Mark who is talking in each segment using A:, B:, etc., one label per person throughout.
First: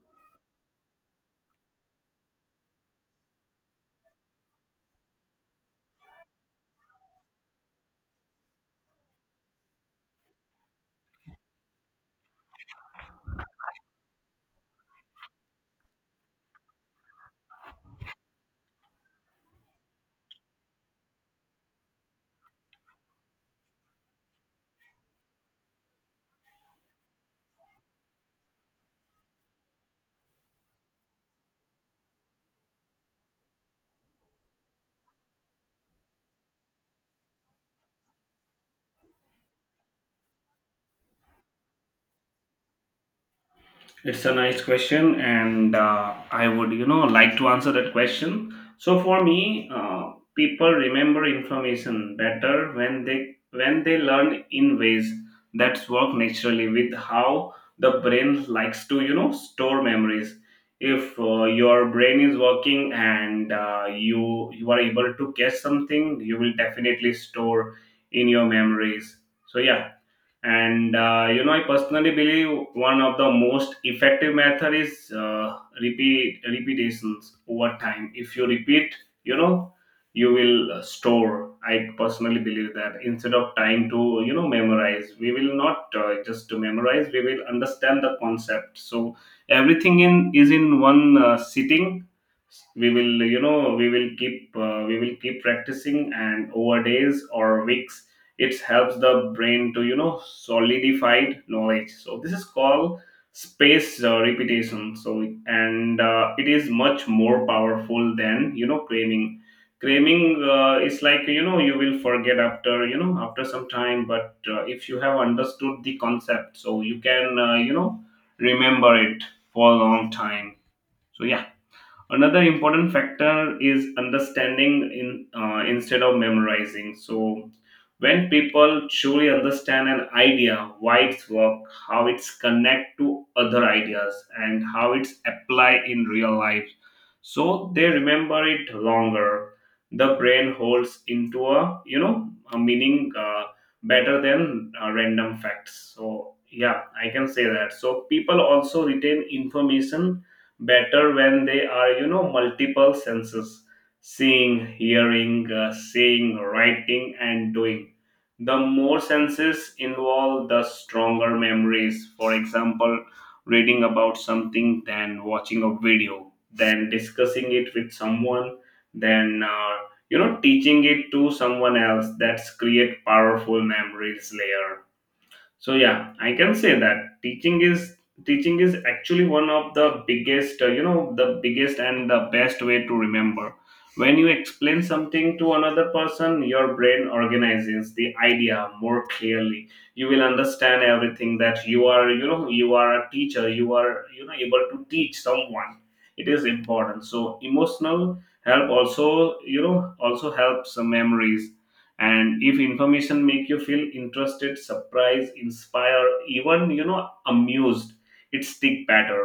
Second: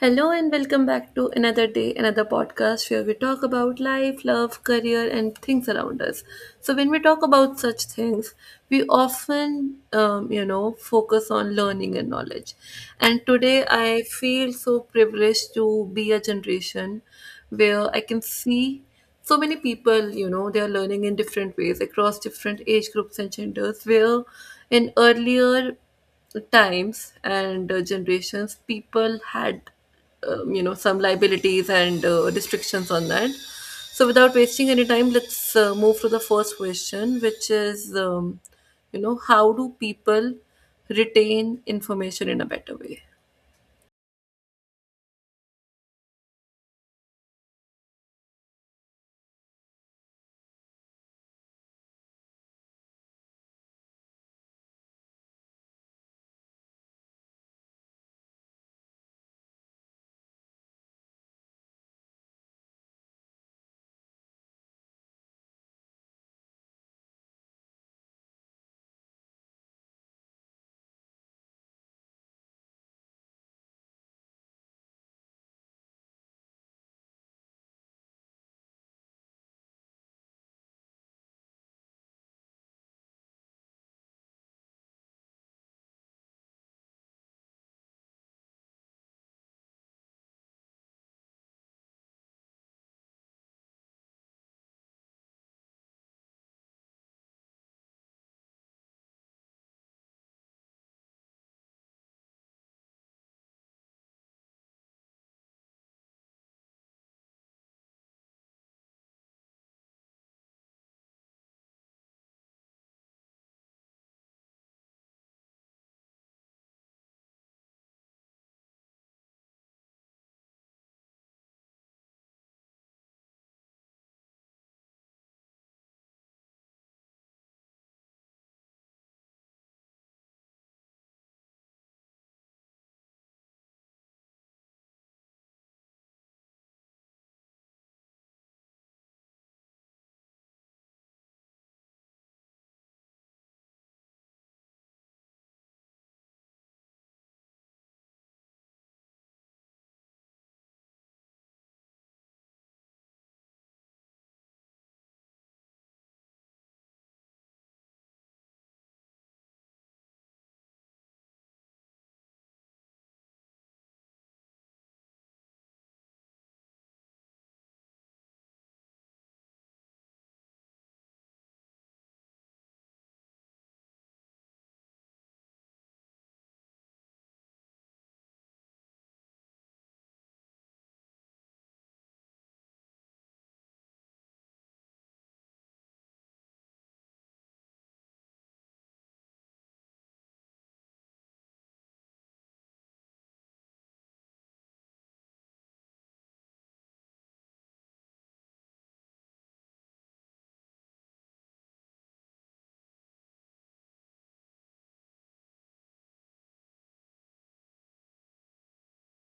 A: Hello and welcome back to another day, another podcast where we talk about life, love, career, and things around us. So, when we talk about such things, we often, focus on learning and knowledge. And today, I feel so privileged to be a generation where I can see so many people, you know, they are learning in different ways across different age groups and genders. Where in earlier times and generations people had some liabilities and restrictions on that. So without wasting any time, let's move to the first question, which is how do people retain information in a better way?
B: It's a nice question, and I would like to answer that question. So for me, people remember information better when they learn in ways that work naturally with how the brain likes to store memories. If your brain is working and you are able to catch something, you will definitely store in your memories. So yeah, and I personally believe one of the most effective method is repeat repetitions over time. If you repeat, you know you will store. I personally believe that instead of trying to memorize, we will not just to memorize, we will understand the concept, so everything in is in one sitting. We will we will keep practicing, and over days or weeks it helps the brain to solidified knowledge. So this is called space repetition. So and it is much more powerful than craving. Craving is like you will forget after you know after some time. But if you have understood the concept, so you can remember it for a long time. So yeah, another important factor is understanding in instead of memorizing. So when people truly understand an idea, why it's work, how it's connect to other ideas, and how it's apply in real life, so they remember it longer. The brain holds into a you know a meaning, better than random facts. So yeah, I can say that. So people also retain information better when they are multiple senses: seeing, hearing, seeing, writing, and doing. The more senses involved, the stronger memories. For example, reading about something, then watching a video, then discussing it with someone, then teaching it to someone else, that's create powerful memories layer. So yeah, I can say that teaching is actually one of the biggest the biggest and the best way to remember. When you explain something to another person, your brain organizes the idea more clearly. You will understand everything, that you are a teacher, you are able to teach someone. It is important. So emotional help also you know also helps memories. And if information make you feel interested, surprised, inspired, even amused, it stick better.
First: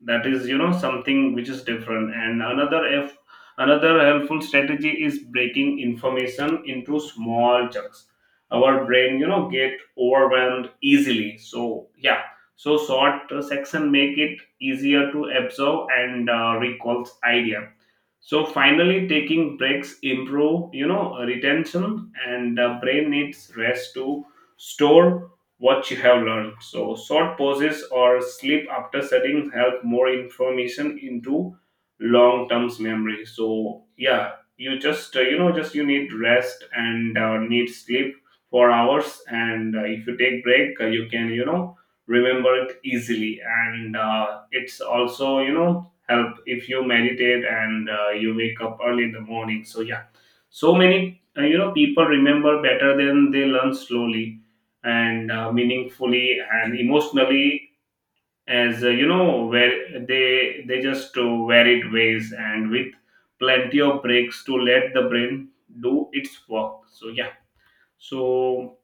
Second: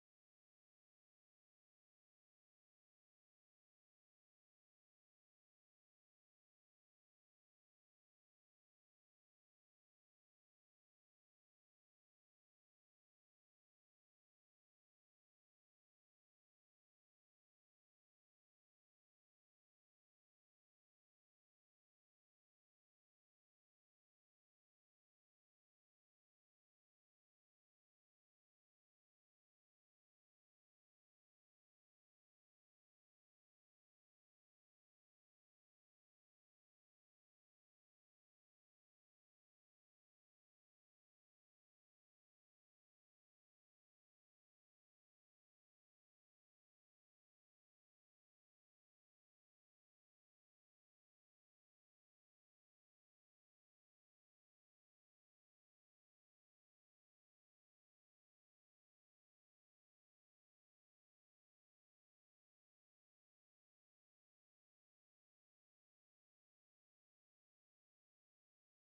B: That is something which is different. And another helpful strategy is breaking information into small chunks. Our brain get overwhelmed easily. So yeah, so short section make it easier to absorb and recalls idea. So finally, taking breaks improve retention, and the brain needs rest to store what you have learned. So short pauses or sleep after studying help more information into long term memory. So yeah, you just just you need rest and need sleep for hours. And if you take break, you can remember it easily. And it's also help if you meditate and you wake up early in the morning. So yeah, so many people remember better than they learn slowly and meaningfully and emotionally, as where they just varied ways and with plenty of breaks to let the brain do its work. So yeah, so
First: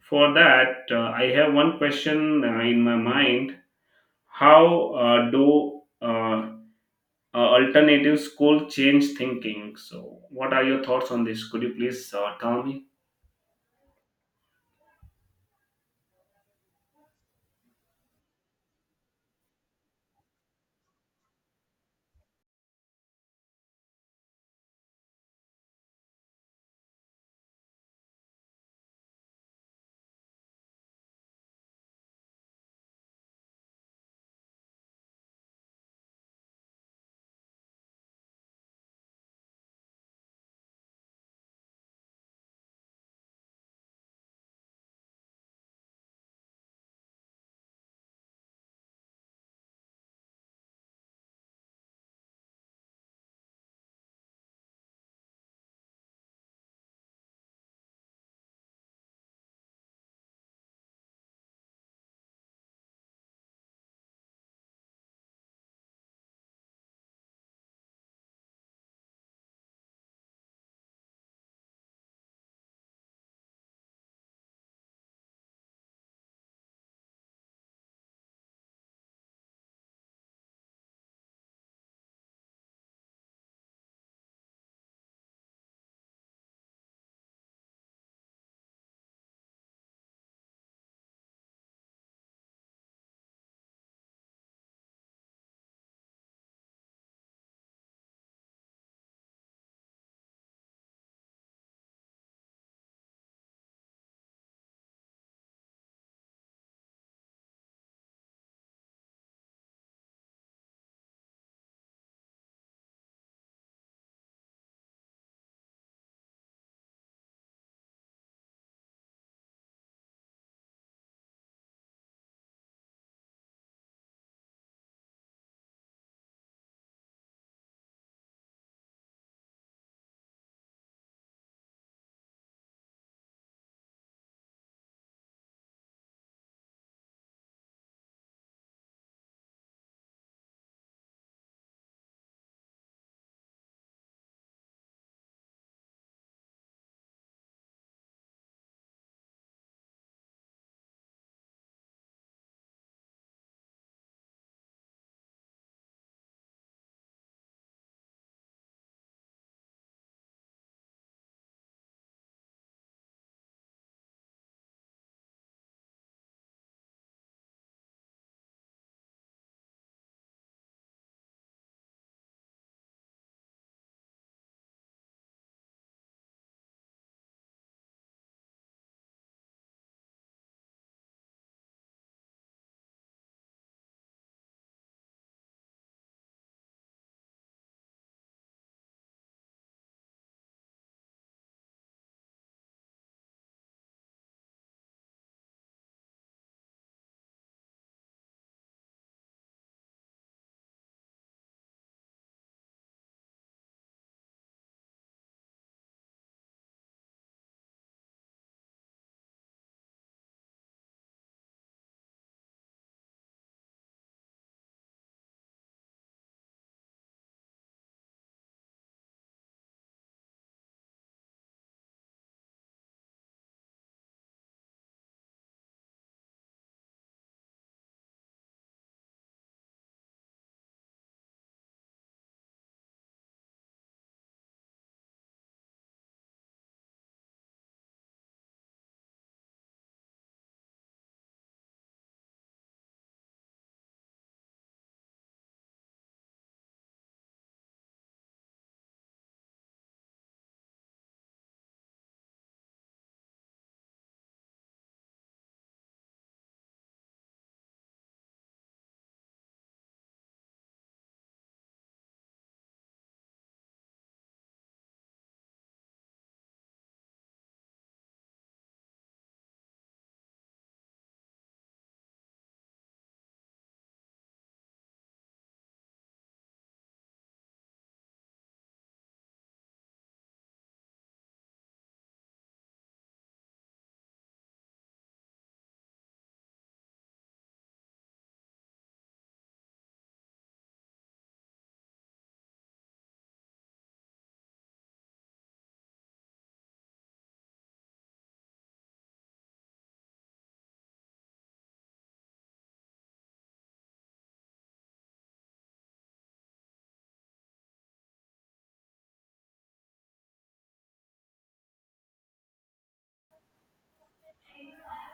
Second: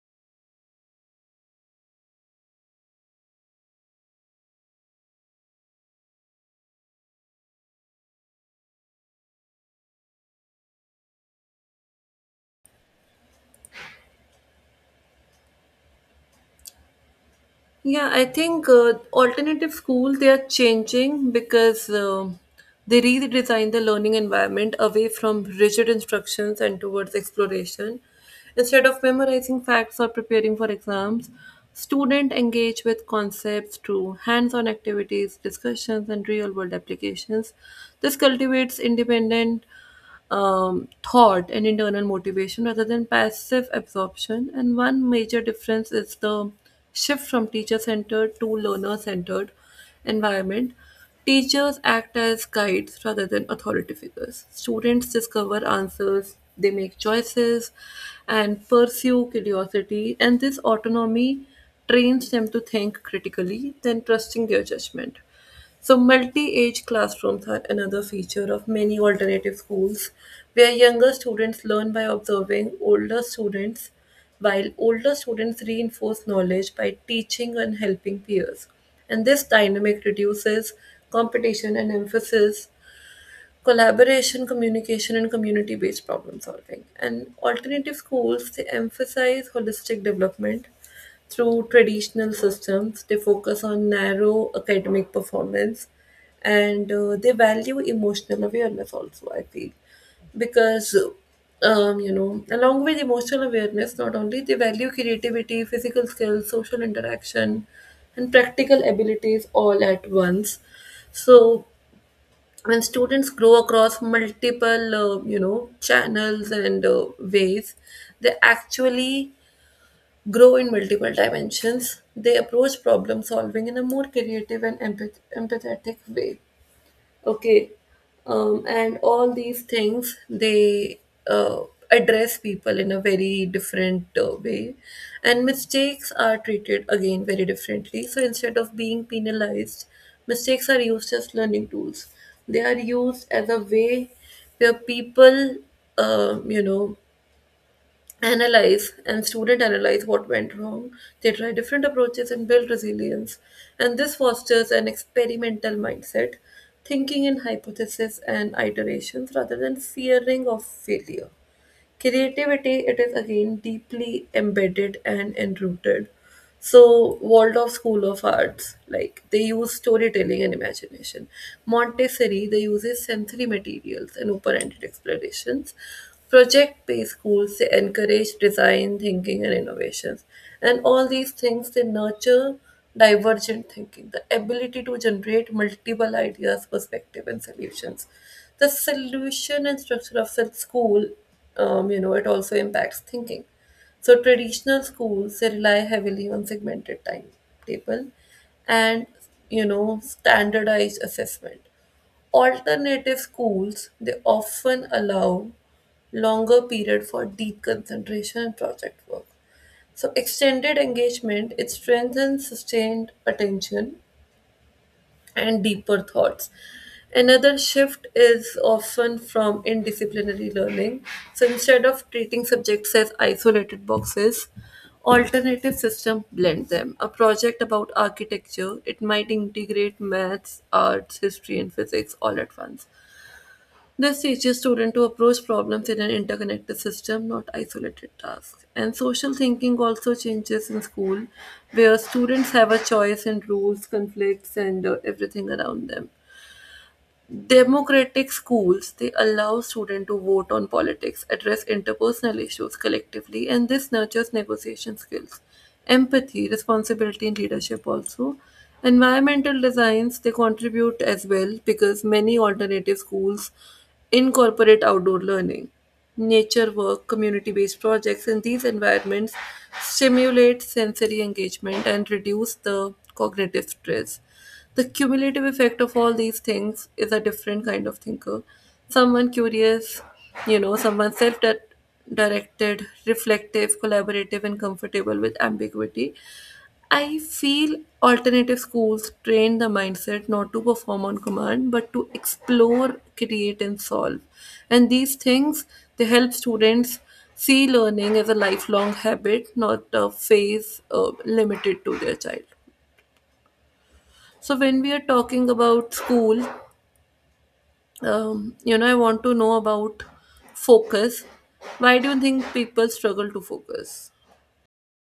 B: for that, I have one question in my mind. How do alternative school change thinking? So, what are your thoughts on this? Could you please tell me?
A: Yeah, I think alternative school, they are changing because they redesign the learning environment away from rigid instructions and towards exploration. Instead of memorizing facts or preparing for exams, students engage with concepts through hands-on activities, discussions, and real-world applications. This cultivates independent thought and internal motivation rather than passive absorption. And one major difference is the shift from teacher centered to learner centered environment. Teachers act as guides rather than authority figures. Students discover answers, they make choices, and pursue curiosity, and this autonomy trains them to think critically, then trusting their judgment. So, multi age classrooms are another feature of many alternative schools, where younger students learn by observing older students, while older students reinforce knowledge by teaching and helping peers. And this dynamic reduces competition and emphasis collaboration, communication, and community based problem solving. And alternative schools, they emphasize holistic development through traditional systems. They focus on narrow academic performance and they value emotional awareness also, I feel. Because, you know, along with emotional awareness, not only they value creativity, physical skills, social interaction, and practical abilities all at once. So, when students grow across multiple channels and ways, they actually grow in multiple dimensions. They approach problem solving in a more creative and empathetic way, okay. And all these things, they uh, address people in a very different way. And mistakes are treated again very differently. So instead of being penalized, mistakes are used as learning tools. They are used as a way where people um, you know analyze, and student analyze what went wrong. They try different approaches and build resilience. And this fosters an experimental mindset, thinking in hypotheses and iterations rather than fearing of failure. Creativity, it is again deeply embedded and enrooted. So Waldorf School of Arts, like, they use storytelling and imagination. Montessori, they uses sensory materials and open-ended explorations. Project-based schools, they encourage design, thinking, and innovations. And all these things, they nurture divergent thinking, the ability to generate multiple ideas, perspective, and solutions. The solution and structure of such school, you know, it also impacts thinking. So traditional schools, they rely heavily on segmented timetable and, you know, standardized assessment. Alternative schools, they often allow longer period for deep concentration and project work. So extended engagement, it strengthens sustained attention and deeper thoughts. Another shift is often from indisciplinary learning. So instead of treating subjects as isolated boxes, alternative system blend them. A project about architecture, it might integrate maths, arts, history and physics all at once. This teaches students to approach problems in an interconnected system, not isolated tasks. And social thinking also changes in school, where students have a choice in rules, conflicts, and everything around them. Democratic schools, they allow students to vote on politics, address interpersonal issues collectively, and this nurtures negotiation skills, empathy, responsibility, and leadership also. Environmental designs, they contribute as well because many alternative schools incorporate outdoor learning, nature work, community-based projects, and these environments stimulate sensory engagement and reduce the cognitive stress. The cumulative effect of all these things is a different kind of thinker. Someone curious, you know, someone self directed, reflective, collaborative, and comfortable with ambiguity. I feel alternative schools train the mindset not to perform on command but to explore, create, and solve. And these things, they help students see learning as a lifelong habit, not a phase limited to their child. So when we are talking about school, you know, I want to know about focus. Why do you think people struggle to focus?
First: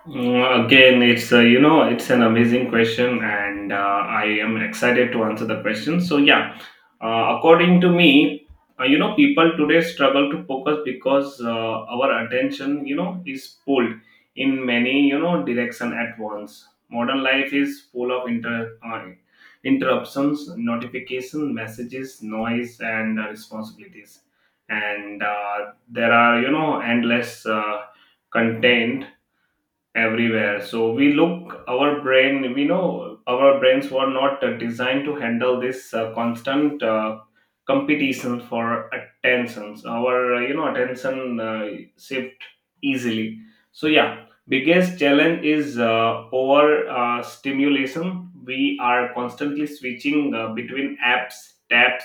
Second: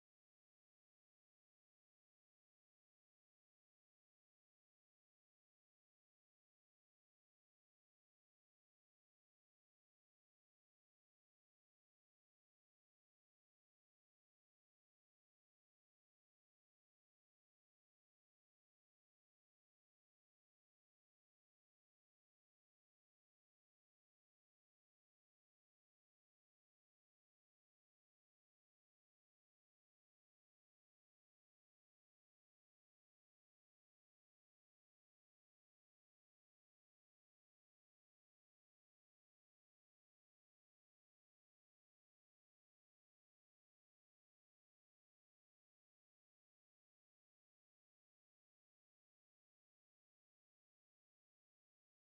B: Again, it's you know it's an amazing question, and I am excited to answer the question. So yeah, according to me, people today struggle to focus because our attention is pulled in many direction at once. Modern life is full of interruptions, notification, messages, noise, and responsibilities, and there are endless content everywhere. So we look, our brain, we know our brains were not designed to handle this constant competition for attentions. Our attention shift easily. So yeah, biggest challenge is over stimulation. We are constantly switching between apps, tabs,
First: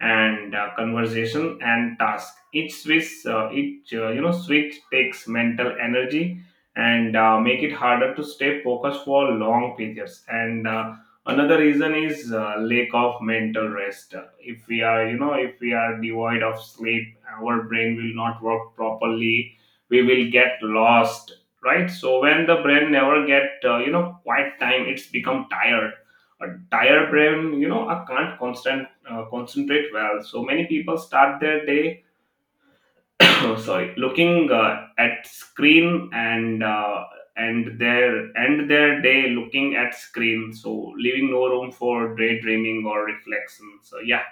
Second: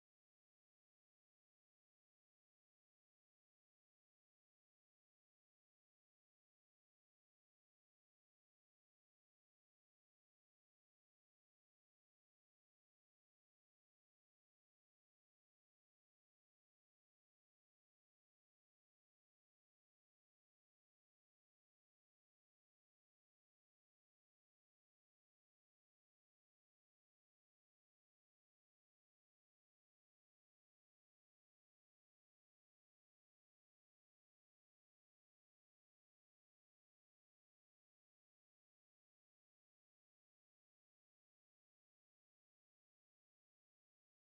B: and conversation and task. Each switch takes mental energy and make it harder to stay focused for long periods. And another reason is lack of mental rest. If we are you know if we are devoid of sleep, our brain will not work properly, we will get lost, right? So when the brain never get quiet time, it's become tired. A tired brain, I can't constant concentrate well. So many people start their day, no sorry, looking at screen, and their end their day looking at screen, so leaving no room for daydreaming or reflection. So yeah,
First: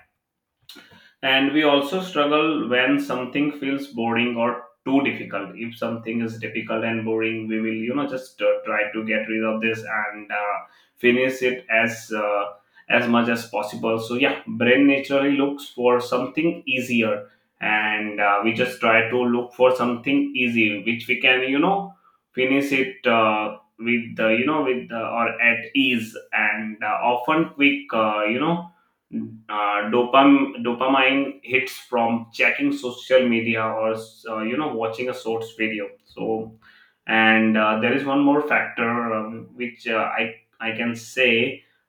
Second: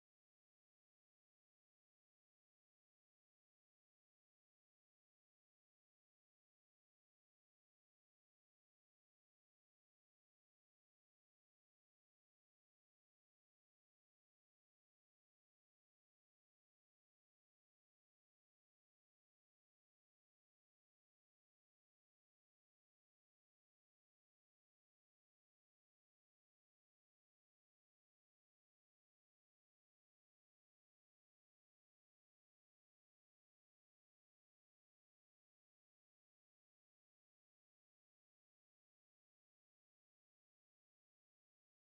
B: and we also struggle when something feels boring or too difficult. If something is difficult and boring, we will just try to get rid of this and finish it as much as possible. So yeah, brain naturally looks for something easier, and we just try to look for something easy which we can finish it with you know with or at ease, and often quick Mm. Dopamine hits from checking social media or watching a source video. So, and there is one more factor, which, I can say,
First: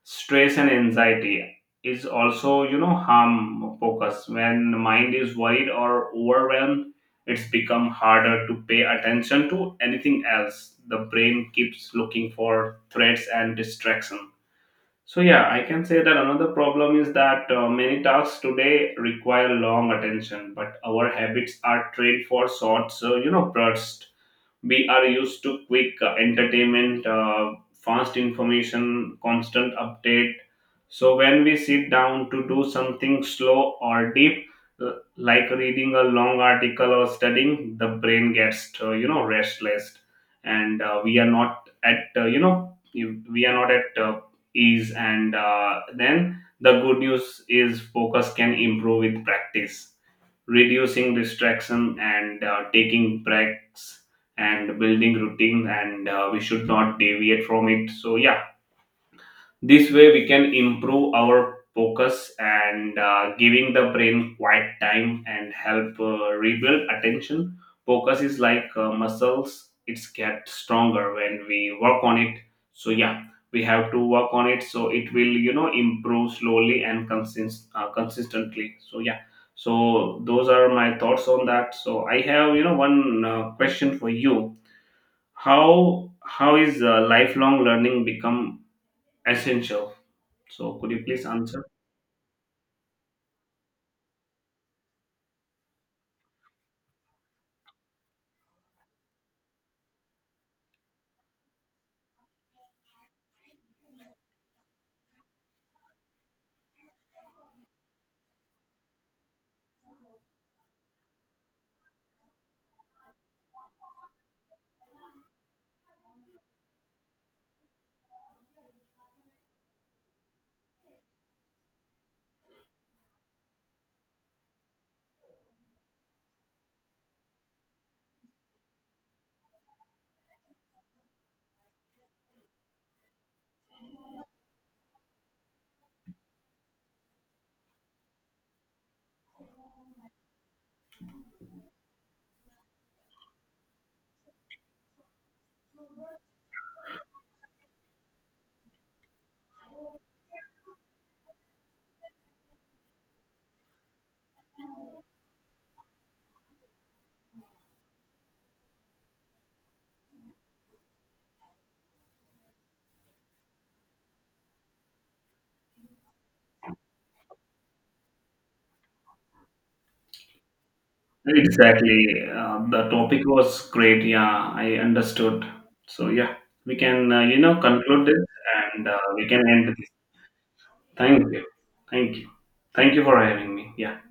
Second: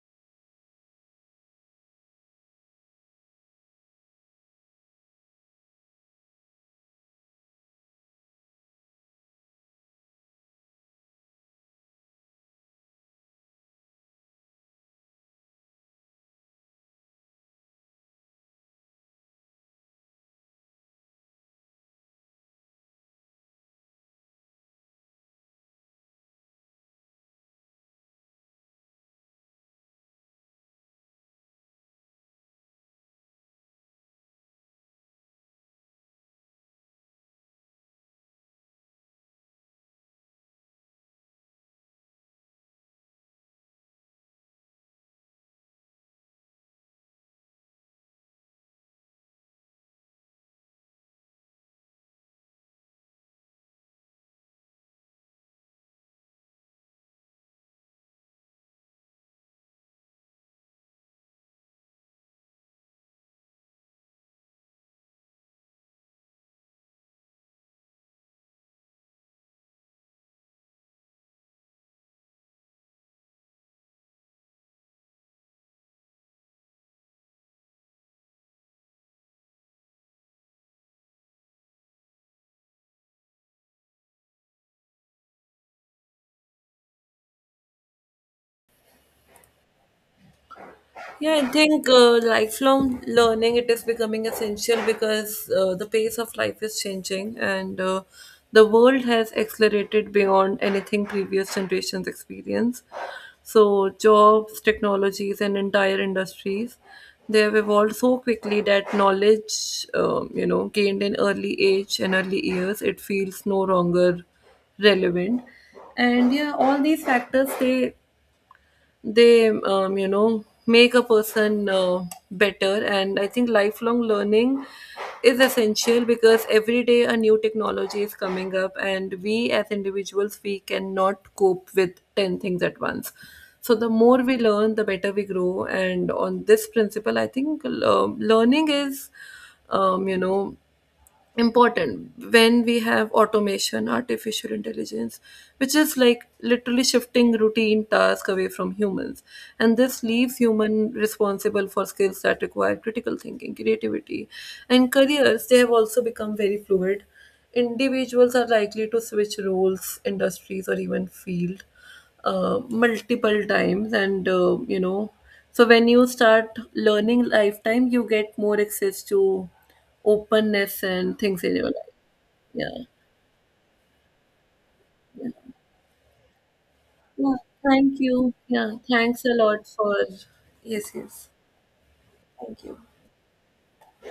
B: stress and anxiety is also harm focus. When the mind is worried or overwhelmed, it's become harder to pay attention to anything else. The brain keeps looking for threats and distraction. So yeah, I can say that another problem is that many tasks today require long attention, but our habits are trained for short, bursts. We are used to quick entertainment, fast information, constant update. So when we sit down to do something slow or deep, uh, like reading a long article or studying, the brain gets restless. And we are not at we are not at ease. And then the good news is, focus can improve with practice, reducing distraction and taking breaks and building routine, and we should not deviate from it. So yeah, this way, we can improve our focus and giving the brain quiet time and help rebuild attention. Focus is like muscles; it's get stronger when we work on it. So yeah, we have to work on it. So it will improve slowly and consistently. So yeah, so those are my thoughts on that. So I have one question for you. How is lifelong learning become essential? So could you please
A: Yeah, I
B: answer?
A: think lifelong learning, it is becoming essential because the pace of life is changing, and the world has accelerated beyond anything previous generations experience. So jobs, technologies, and entire industries, they have evolved so quickly that knowledge, gained in early age and early years, it feels no longer relevant. And yeah, all these factors, they make a person better. And I think lifelong learning is essential because every day a new technology is coming up, and we as individuals, we cannot cope with 10 things at once. So the more we learn, the better we grow. And on this principle, I think, learning is, you know, important when we have automation, artificial intelligence, which is like literally shifting routine tasks away from humans. And this leaves human responsible for skills that require critical thinking, creativity. And careers, they have also become very fluid. Individuals are likely to switch roles, industries, or even field multiple times. And you know So when you start learning lifetime, you get more access to openness and things in your life.
B: Exactly.
A: Yeah.
B: The topic was great. Yeah, I
A: Yeah.
B: understood. So yeah, we can
A: Yeah. Thank
B: conclude this
A: you. Yeah.
B: and
A: Thanks
B: we
A: a
B: can
A: lot
B: end this.
A: for. Yes, yes.
B: Thank you. Thank you.
A: Thank you.
B: Thank you for having me. Yeah.